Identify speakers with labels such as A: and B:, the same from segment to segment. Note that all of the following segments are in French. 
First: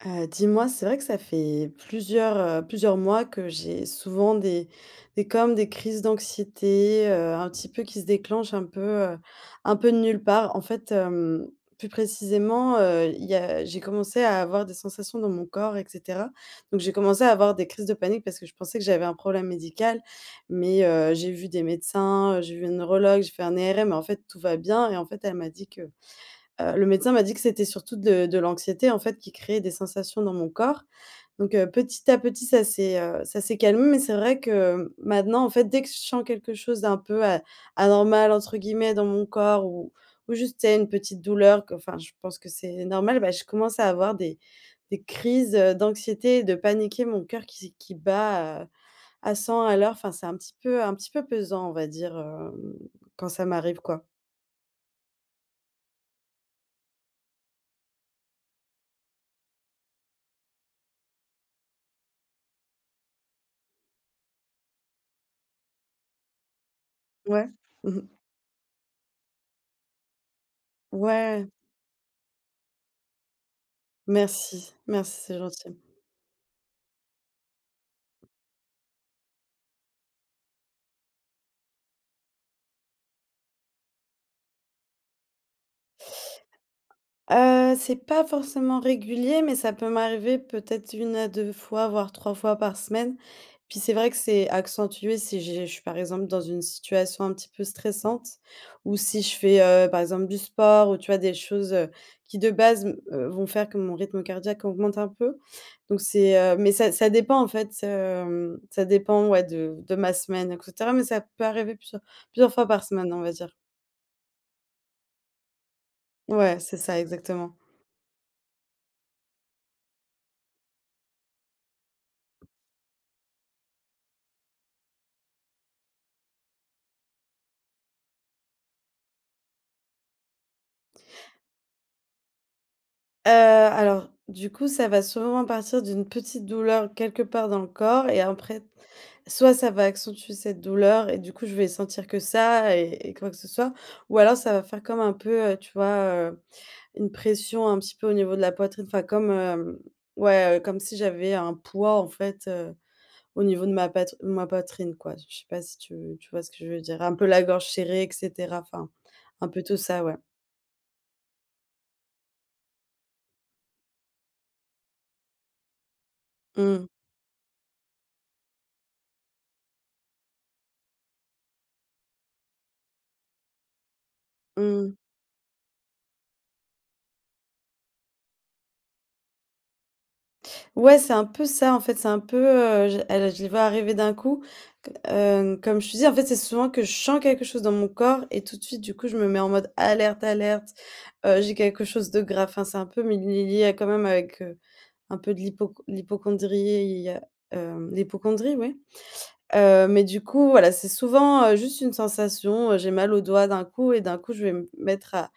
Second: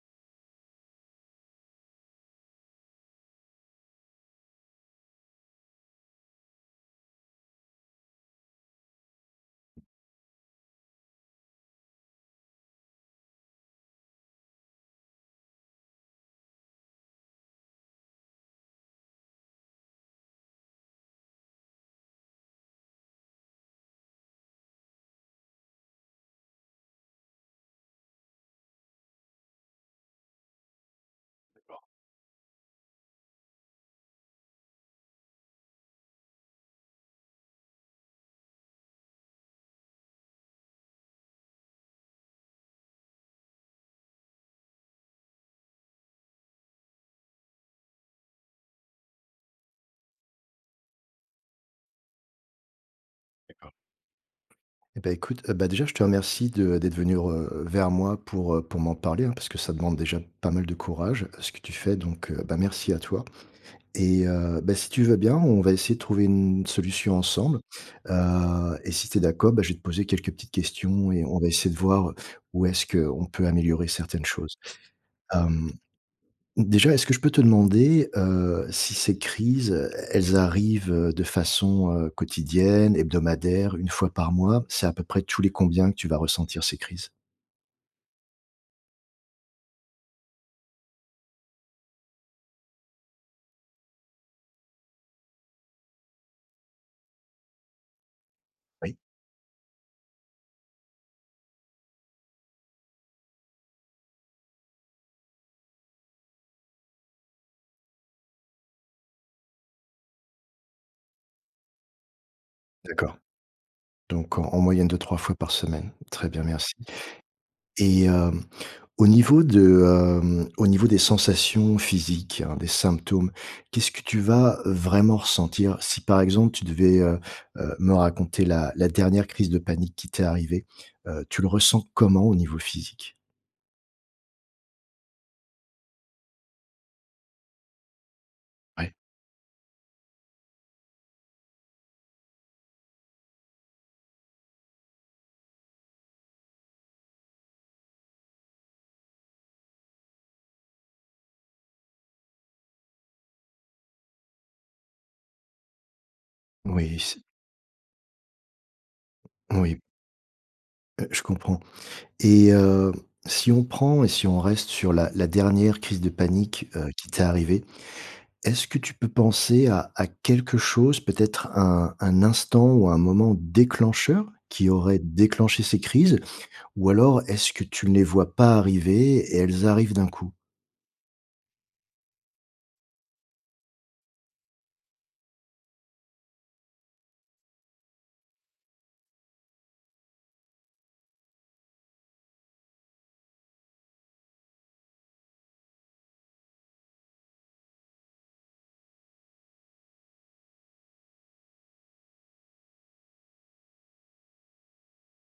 A: Heu, dis-moi, c'est vrai que ça fait plusieurs, heu, plusieurs mois que j'ai souvent des des comme des crises d'anxiété, heu, un petit peu qui se déclenchent un peu, heu, un peu de nulle part. En fait, hem, plus précisément, heu, il y a j'ai commencé à avoir des sensations dans mon corps et cetera. Donc j'ai commencé à avoir des crises de panique parce que je pensais que j'avais un problème médical. Mais, heu, j'ai vu des médecins, j'ai vu une neurologue, j'ai fait un ERM et en fait, tout va bien et en fait, elle m'a dit que, heu, le médecin m'a dit que c'était surtout de de l'anxiété, en fait, qui créait des sensations dans mon corps. Donc, heu,
B: [unintelligible]
A: petit à petit ça c'est, heu, ça s'est calmé, mais c'est vrai que maintenant, en fait, dès que je sens quelque chose d'un peu, heu, «anormal» entre guillemets dans mon corps ou ou juste tu sais une petite douleur que enfin, je pense que c'est normal, bah, je commence à avoir des des crises, heu, d'anxiété et de paniquer. Mon coeur qui se qui bat à à 100 à l'heure. Enfin, c'est un petit peu, un petit peu pesant, on va dire, heu, quand ça
B: D'accord.
A: m'arrive quoi.
B: Et ben écoute, heu, bah, déjà, je te remercie de d'être venu re vers moi pour, heu, pour m'en parler hein, parce que ça demande déjà pas mal de courage, à ce que tu fais donc, heu, bah, merci à toi et heu, bah, si tu veux bien, on va essayer de trouver une solution
A: Ouais.
B: ensemble.
A: Mmh mh.
B: Heu et si tu es d'accord, bah, je vais te poser quelques petites questions et on va
A: Ouais.
B: essayer de voir où est-ce qu'on peut améliorer certaines choses.
A: Merci. Merci, c'est
B: Hem,
A: gentil.
B: déjà, est-ce que je peux te demander, heu, si ces crises, heu, elles arrivent, heu, de façon, heu, quotidienne, hebdomadaire, 1 fois par mois? C'est à peu près tous les combien que tu vas ressentir ces crises?
A: Heu, c'est pas forcément régulier, mais ça peut m'arriver peut-être 1 à 2 fois, voir 3 fois par semaine. Puis c'est vrai que c'est accentué si j'ai je suis, par exemple, dans une situation un petit peu stressante. Ou
B: Oui.
A: si je fais, heu, par exemple du sport ou tu vois des choses, heu, qui de base me, heu, vont faire que mon rythme cardiaque augmente un peu. Donc c'est, heu. Mais ça ça dépend, en fait, heu, ça dépend, ouais de de ma semaine et cetera. Mais ça peut arriver plusieurs plusieurs fois par semaine,
B: D'accord.
A: on va dire.
B: Donc en en moyenne 2-3 fois par semaine. Très bien,
A: Ouais,
B: merci
A: c'est ça, exactement.
B: et hem, au niveau de, hem, au niveau des sensations physiques, heu, des symptômes, qu'est-ce que tu vas vraiment ressentir? Si par exemple, tu devais, heu heu, me raconter la la dernière crise de panique qui t'est arrivé, heu, tu le ressens comment au niveau physique?
A: Heu, alors. Du coup, ça va sûrement partir d'une petite douleur quelque part dans le corps et après t
B: Ouais.
A: soit ça va accentuer cette douleur et du coup, je vais sentir que ça et et quoi que ce soit, ou alors ça va faire comme un peu, heu, tu vois, heu, une pression un petit peu au niveau de la poitrine, enfin comme, heu, ouais, heu, comme si j'avais un poids, en fait, heu, au niveau de ma pat ma poitrine quoi. Je je sais pas si tu tu vois ce que je veux
B: Oui
A: dire. Un
B: c'est
A: peu la gorge serrée et cetera enfin. Un peu tout
B: Oui.
A: ça, ouais.
B: Heu, je comprends et hem, si on prend et si on reste sur la la dernière crise de
A: Mmh
B: panique,
A: mh.
B: heu, qui t'est arrivée. Est-ce que tu peux penser à à quelque chose, peut-être à un un instant ou un moment déclencheur? Qui
A: Mmh.
B: aurait déclenché ces crises ou alors est-ce que tu ne les vois pas arriver et elles arrivent d'un coup?
A: Ouais, c'est un peu ça en fait, c'est un peu, heu, j elle je les vois arriver d'un coup c heu, comme je te dis en fait, c'est souvent que je sens quelque chose dans mon corps et tout de suite du coup, je me mets en mode alerte, alerte, heu, j'ai quelque chose de grave, enfin, c'est un peu mé lié lié quand même avec, heu, un peu de l'hypoc l'hypocondrie, heu, hem, l'hypocondrie, oui, heu, mais du coup, voilà, c'est souvent, heu, juste une sensation, heu, j'ai mal au doigt d'un coup et d'un coup, je vais me p mettre à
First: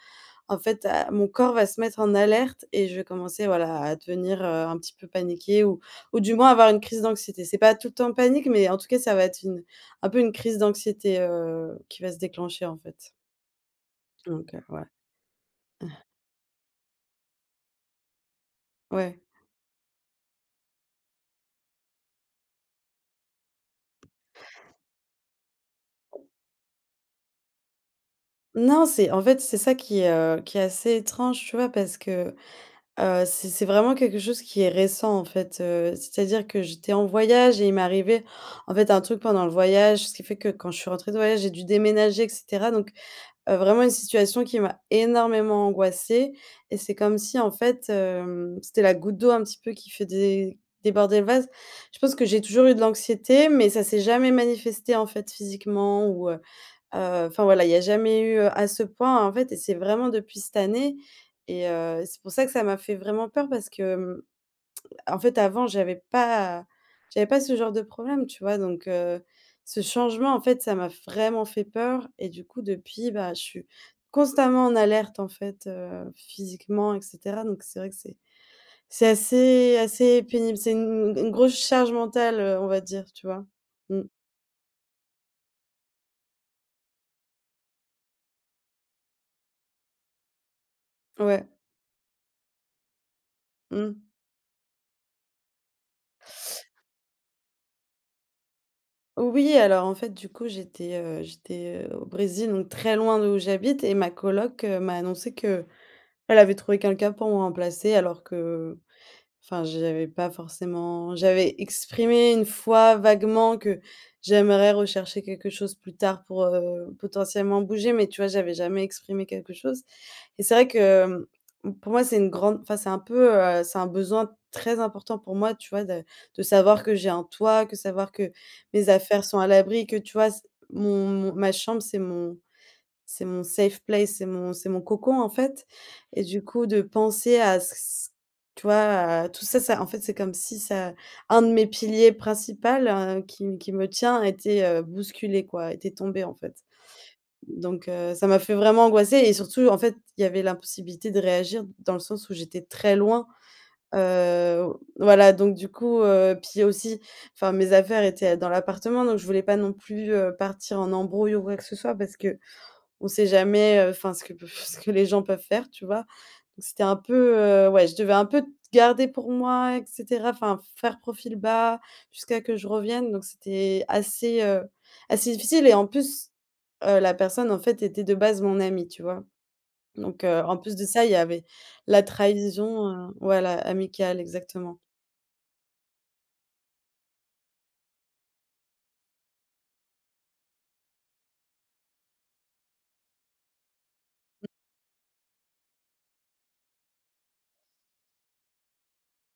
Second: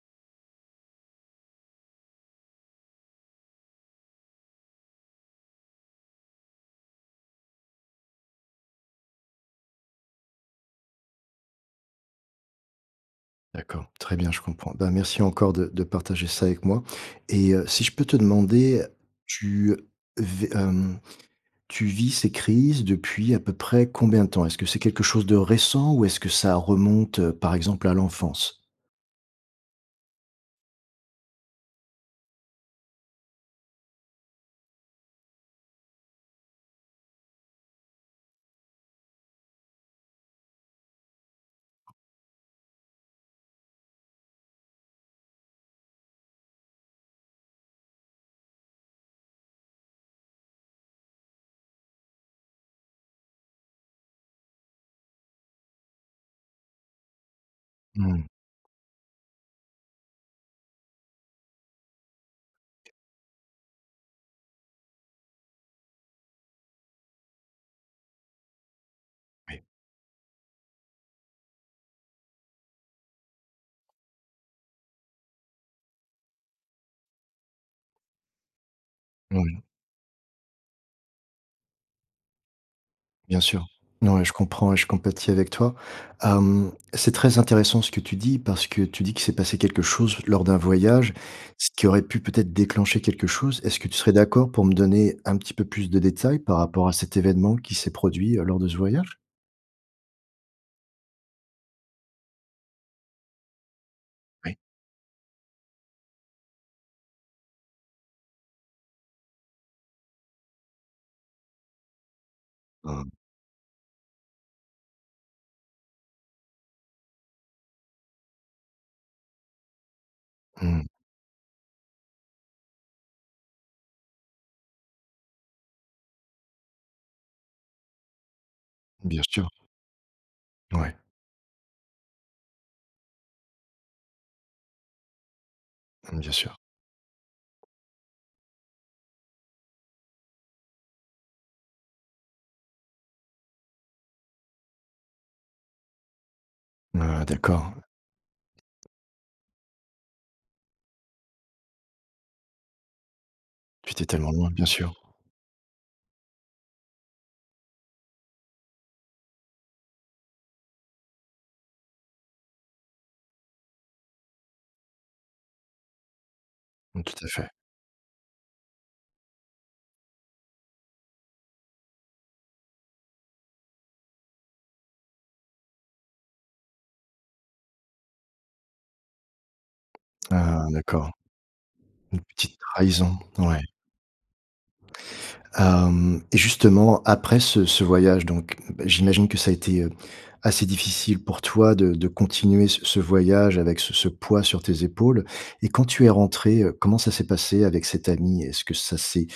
A: en fait à mon corps va se mettre en alerte et je vais commencer voilà, à devenir, heu, un petit peu paniquée ou ou du moins avoir une crise d'anxiété. C'est pas tout temps en panique, mais en tout cas, ça va être une un peu une crise d'anxiété, heu, qui va se déclencher, en fait.
B: D'accord, très bien, je
A: Donc, heu,
B: comprends.
A: ouais.
B: Ben merci encore de de partager ça avec moi et heu, si je peux te demander,
A: Ouais.
B: tu vé hem, tu vis ces crises depuis à peu près combien de temps? Est-ce que c'est quelque chose de récent ou est-ce que ça remonte, par exemple, à l'enfance?
A: Non, c'est en fait, c'est ça qui est, heu, qui est assez étrange, tu vois? Parce que, heu, c c'est vraiment quelque chose qui est récent, en fait, heu, c'est-à-dire que j'étais en voyage et il m'est arrivait en fait un truc pendant le voyage. Ce qui fait que quand je suis rentrée de voyage, j'ai dû déménager et cetera donc, heu, vraiment une situation qui m'a énormément angoissée et c'est comme si en fait, hem, c'était la goutte d'eau, un petit peu, qui fait dé déborder le vase. Je pense que j'ai toujours eu de l'anxiété, mais ça s'est jamais manifesté, en fait, physiquement ou, heu heu, enfin, voilà, il y a jamais
B: Mmh.
A: eu, heu, à ce point, en fait et c'est vraiment depuis cette année et heu, c'est pour ça que ça m'a fait vraiment peur parce que, mmh, en fait, avant, j'avais pas j'avais pas ce genre de problème, tu vois? Donc, heu,
B: Oui.
A: ce changement, en fait, ça m'a f vraiment fait peur et du coup depuis, bah je suis constamment en alerte en fait, heu, physiquement et cetera donc c'est vrai que c'est c'est
B: Moui.
A: assez assez pénible. C'est une une grosse charge mentale, heu, on va dire, tu
B: Bien
A: vois?
B: sûr.
A: Mmh.
B: N ouais, je comprends et je compatis avec toi, hem, c'est très intéressant ce que tu dis parce que tu dis qu'il s'est passé quelque chose lors d'un voyage,
A: Ouais.
B: ce qui aurait pu peut-être déclencher quelque chose. Est-ce que tu
A: Mmh.
B: serais d'accord pour me donner un petit peu plus de détails, par rapport à cet événement qui s'est produit, heu, lors de ce voyage?
A: Oui, alors en fait, du coup, j'étais, heu, j'étais, heu, au Brésil donc très loin d'où j'habite et ma
B: Oui.
A: colloc, heu, m'a annoncé qu'elle avait trouvé quelqu'un pour me remplacer alors que enfin, j'avais pas forcément j'avais exprimé 1 fois
B: Mmh.
A: vaguement que j'aimerais rechercher quelque chose plus tard pour, heu, potentiellement bouger, mais tu vois, j'avais jamais exprimé quelque chose et c'est vrai
B: Mmh.
A: que, mmh, pour moi, c'est une grande, enfin, c'est un peu, heu, c'est un besoin très important pour moi, tu vois de de savoir que j'ai un toit, que savoir que mes
B: Bien
A: affaires sont à
B: sûr.
A: l'abri, que, tu vois c
B: Ouais.
A: mon mon ma chambre, c'est mon c'est mon safe place, c'est mon c'est mon cocon, en fait
B: Mmh,
A: et
B: bien
A: du
B: sûr.
A: coup de penser à ç ç tu vois, à tout ça ça en fait c'est comme si ça un de mes piliers principal, heu, qui m qui me tient a été, heu, bousculé, quoi, était tombé, en fait.
B: Ah d'accord.
A: Donc, heu, ça m'a fait vraiment angoisser et surtout en fait, il y avait l'impossibilité de réagir dans le sens où j'étais très loin,
B: Tu étais tellement loin,
A: heu,
B: bien sûr.
A: voilà, donc du coup, heu, puis aussi, enfin mes affaires étaient, heu, dans l'appartement, donc je voulais pas non plus, heu, partir en embrouille ou quoi que ce soit parce qu'on sait jamais, heu, enfin ce que peut f ce que les gens peuvent faire, tu vois? Donc c'était un
B: Mmh, tout à
A: peu,
B: fait.
A: heu, ouais, je devais un peu t garder pour moi et cetera, enfin, faire profil bas jusqu'à que je revienne donc c'était assez, heu, assez difficile et en plus, heu, la personne, en fait, était de base mon amie, tu vois? Donc, heu, en
B: Ah
A: plus de ça, il
B: d'accord.
A: y avait la
B: Une petite
A: trahison, heu,
B: trahison,
A: voilà,
B: ouais.
A: amicale, exactement.
B: Hem et justement, après ce ce voyage donc bah j'imagine que ça a été, heu, assez difficile pour toi de de continuer ce ce voyage avec ce ce poids
A: Mmh.
B: sur tes épaules? Et quand tu es rentrée, heu, comment ça s'est passé avec cette amie? Est-ce que ça s'est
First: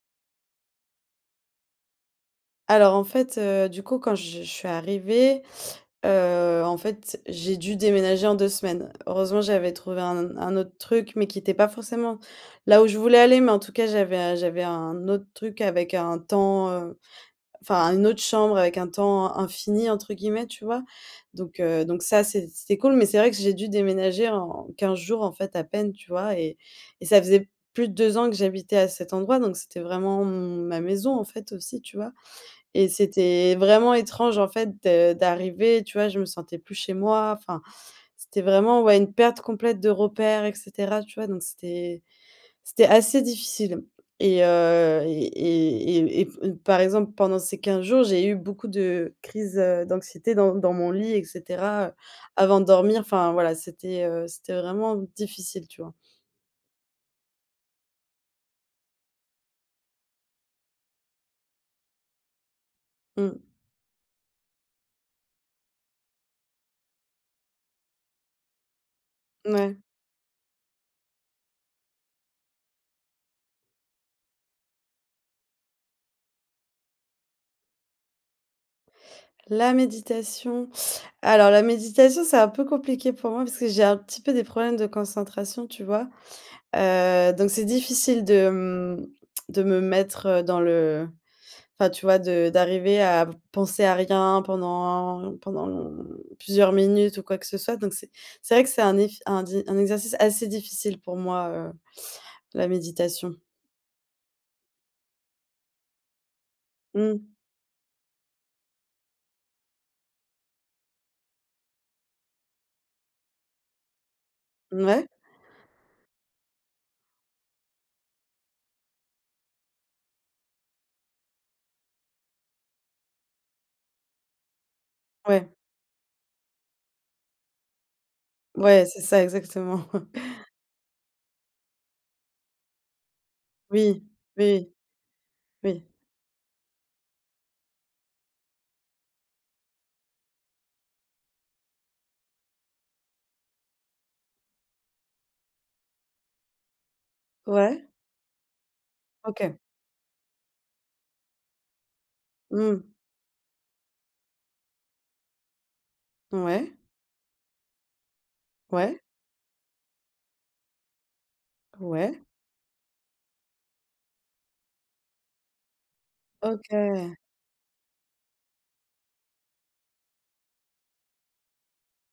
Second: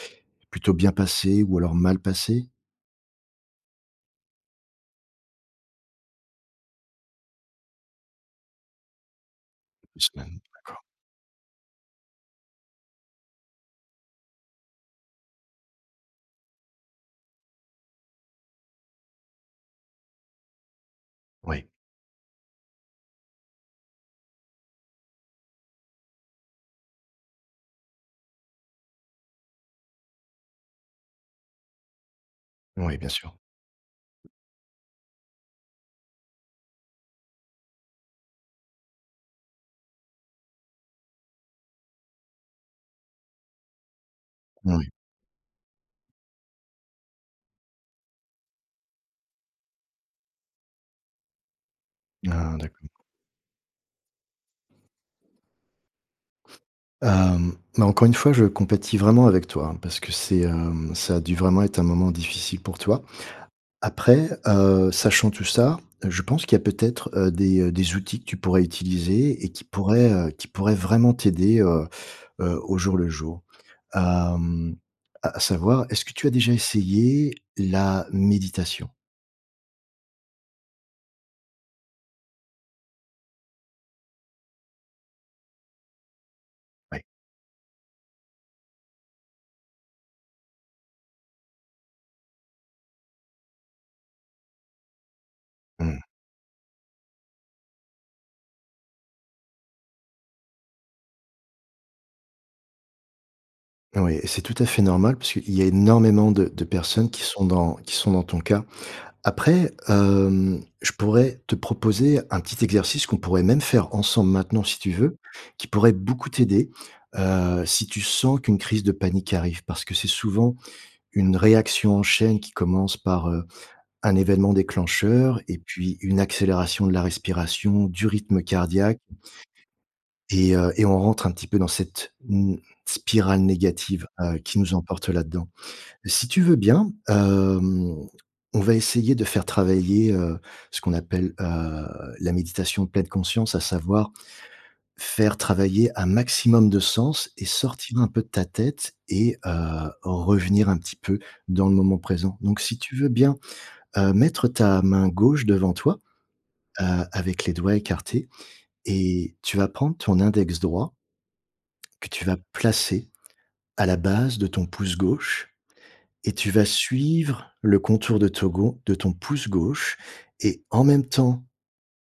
B: plutôt bien passé ou alors mal passé?
A: Alors, en fait, heu, du coup, quand je je suis arrivée, heu, en fait, j'ai dû déménager en 2 semaines. Heureusement, j'avais trouvé
B: 2
A: un n
B: semaines,
A: un autre
B: d'accord.
A: truc mais qui était pas forcément là où je voulais aller, mais en tout cas, j'avais j'avais un autre truc avec un temps, heu, enfin une autre chambre avec «un temps infini» entre guillemets, tu vois? Donc,
B: Oui.
A: heu, donc ça c'é c'était cool mais c'est vrai que j'ai dû déménager en 15 jours en fait à peine, tu vois? Et et ça faisait plus de 2 ans que j'habitais à cet endroit donc c'était vraiment mon ma maison en fait, aussi, tu vois? Et
B: Oui, bien sûr.
A: c'était vraiment étrange en fait de d'arriver, tu vois, je me sentais plus chez moi, enfin, c'était vraiment, ouais, une perte complète de repère et cetera, tu vois? Donc c'était c'était assez difficile et
B: Moui.
A: heu et et et et p et par exemple, pendant ces 15 jours, j'ai eu beaucoup de crise, heu, d'anxiété dans dans mon lit et cetera, heu,
B: Ah
A: avant de
B: d'accord.
A: dormir, enfin, voilà, c'était, heu, c'était vraiment difficile, tu vois?
B: Hem, bah, encore une fois, je compatis vraiment avec toi, hein, parce que c'est, hem, ça a dû vraiment être un moment difficile pour toi.
A: Mmh.
B: Après, heu, sachant tout ça, je pense qu'il y a peut-être, heu, des, heu, des outils que tu pourrais utiliser et
A: Mmh
B: qui
A: ouais.
B: pourraient, heu, qui pourraient vraiment t'aider, heu heu, au jour le jour. Hem, à à savoir, est-ce que tu as déjà essayé la méditation?
A: La méditation. Alors la méditation, c'est un peu compliqué pour moi parce que j'ai un petit peu des problèmes de concentration. Tu vois?
B: Oui.
A: Heu, donc c'est difficile de, mmh, de me mettre dans le enfin, tu vois de d'arriver à v penser à rien pendant pendant
B: Mmh.
A: lon plusieurs minutes ou quoi que ce soit donc c'est c'est vrai que c'est un eff un di un exercice assez difficile pour moi, heu, la méditation.
B: Heu, oui, c'est tout à fait normal parce qu'il y a énormément de de personnes qui
A: Mmh.
B: sont dans qui sont dans ton cas. Après, hem, je pourrais te proposer un petit exercice qu'on pourrait même faire ensemble maintenant si tu
A: Mouais.
B: veux, qui pourrait beaucoup t'aider, heu, si tu sens qu'une crise de panique arrive parce que c'est souvent une réaction en chaîne qui commence par, heu, un événement déclencheur
A: Ouais.
B: et puis une accélération de la respiration du rythme
A: Ouais,
B: cardiaque
A: c'est ça exactement.
B: et heu, et on rentre un petit peu dans cette, mmh, spirale
A: Oui,
B: négative, heu, qui
A: oui.
B: nous emporte là-dedans.
A: Oui.
B: Si tu veux bien, hem, on va essayer de faire travailler, heu, ce qu'on appelle, heu, la méditation pleine conscience, à savoir, faire travailler un maximum de sens et
A: Ouais.
B: sortir un peu de ta tête et heu,
A: OK.
B: revenir un petit peu dans le moment présent, donc si
A: Mmh.
B: tu veux bien, heu, mettre ta main gauche devant toi,
A: Ouais.
B: heu, avec les doigts écartés
A: Ouais.
B: et tu vas prendre ton index droit que
A: Ouais.
B: tu vas placer à la base de ton pouce gauche et tu vas
A: OK.
B: suivre le contour de to gau de ton pouce gauche et en même temps,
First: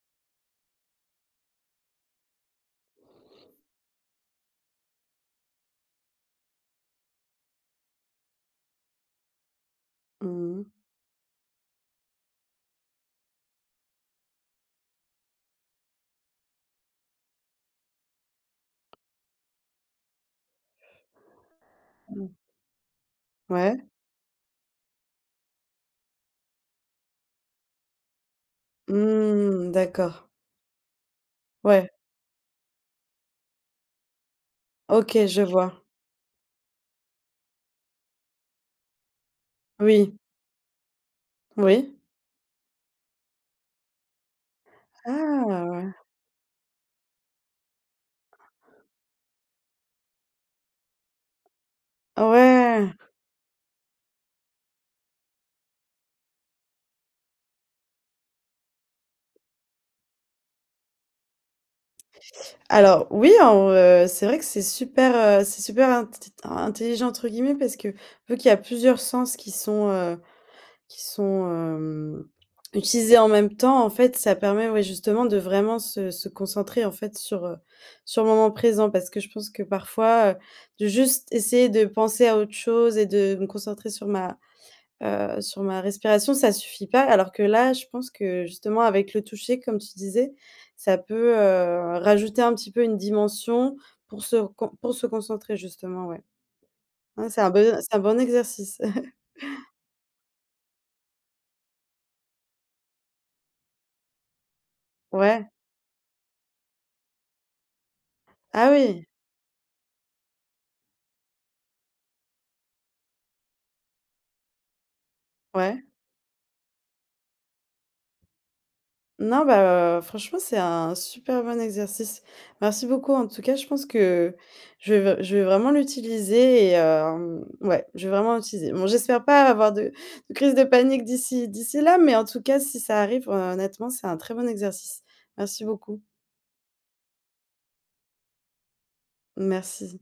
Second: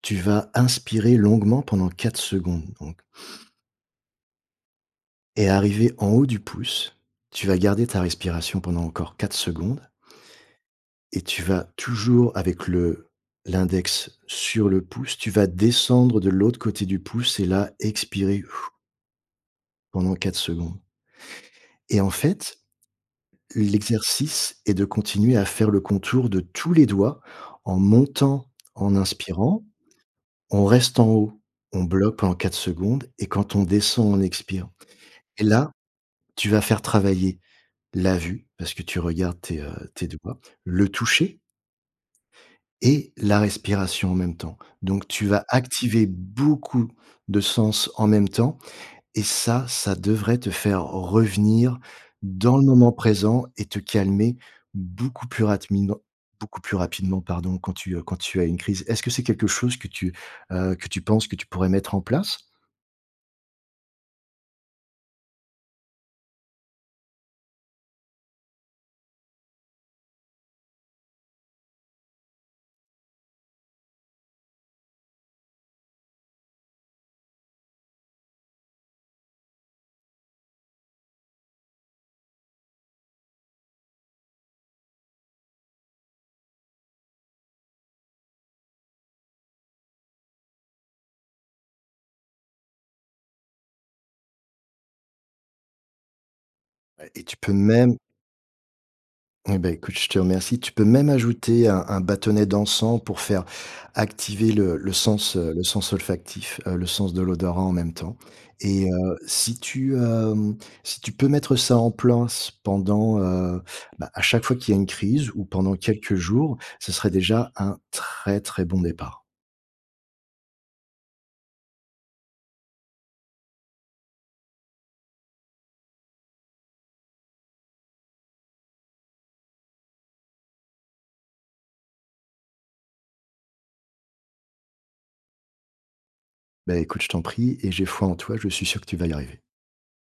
B: tu vas inspirer longuement pendant 4 secondes donc Et arrivé en haut du pouce, tu vas garder ta respiration pendant encore 4 secondes
A: Mmh mh.
B: et tu vas toujours avec le l'index sur le pouce, tu vas descendre de l'autre côté du pouce et là, expirer pendant 4 secondes. Et en
A: Mmh.
B: fait,
A: Ouais.
B: l'exercice est de continuer à faire le contour de tous les doigts en montant, en inspirant,
A: Mmh! D'accord.
B: on reste en haut, on
A: Ouais.
B: bloque pendant 4 secondes et quand on descend, on expire
A: OK, je
B: et là,
A: vois.
B: tu vas faire travailler la vue, parce que tu regardes tes, heu, tes
A: Oui.
B: doigts, le toucher
A: Oui.
B: et la respiration en même temps. Donc tu vas
A: Ah!
B: activer beaucoup de sens en même temps et ça, ça devrait te faire revenir
A: Ah
B: dans le moment
A: ouais!
B: présent et te calmer beaucoup plus rapidement beaucoup plus rapidement pardon, quand tu, heu, quand tu as une crise. Est-ce que c'est quelque chose que tu, heu, que tu penses que tu pourrais mettre en place?
A: Alors oui alors, heu, c'est vrai que c'est super, heu, c'est super int tt intelligent entre guillemets parce que, vu qu'il y a plusieurs sens qui sont, heu, qui sont, hem, utilisés en même temps, en fait, ça permet ouais justement de vraiment se se concentrer en fait sur, heu, sur le moment présent parce que je pense que parfois, heu, de juste essayer de penser à autre chose et de me concentrer sur ma, heu, sur ma respiration, ça suffit pas, alors que là, je pense que justement avec le toucher comme tu disais, ça peut, heu, rajouter un petit peu une dimension pour se recon pour se concentrer justement, ouais.
B: Et
A: Mmh,
B: tu
A: c'est un
B: peux
A: bon c'est
B: même
A: un bon exercice.
B: Eh beh, écoute, je te remercie. Tu peux même ajouter un un bâtonnet d'encens pour faire activer le le sens,
A: Ouais.
B: heu, le sens olfactif, heu, le sens de l'odorat en même temps
A: Ah
B: et
A: oui!
B: heu, si tu, hem, si tu peux mettre ça en place pendant, heu, bah, à chaque fois qu'il y a une crise ou pendant
A: Ouais.
B: quelques jours, ce serait déjà un très très bon départ.
A: Non, bah, heu, franchement, c'est un super bon exercice. Merci beaucoup en tout cas, je pense que je vais v je vais vraiment l'utiliser et hem, ouais, je vais vraiment l'utiliser. Bon j'espère pas avoir de de crise de panique d'ici d'ici là, mais en tout cas si ça arrive, heu, honnêtement, c'est un très bon exercice. Merci beaucoup.
B: Beh, écoute, je t'en prie, et j'ai foi en toi, je suis sûr que tu vas y arriver.
A: Merci.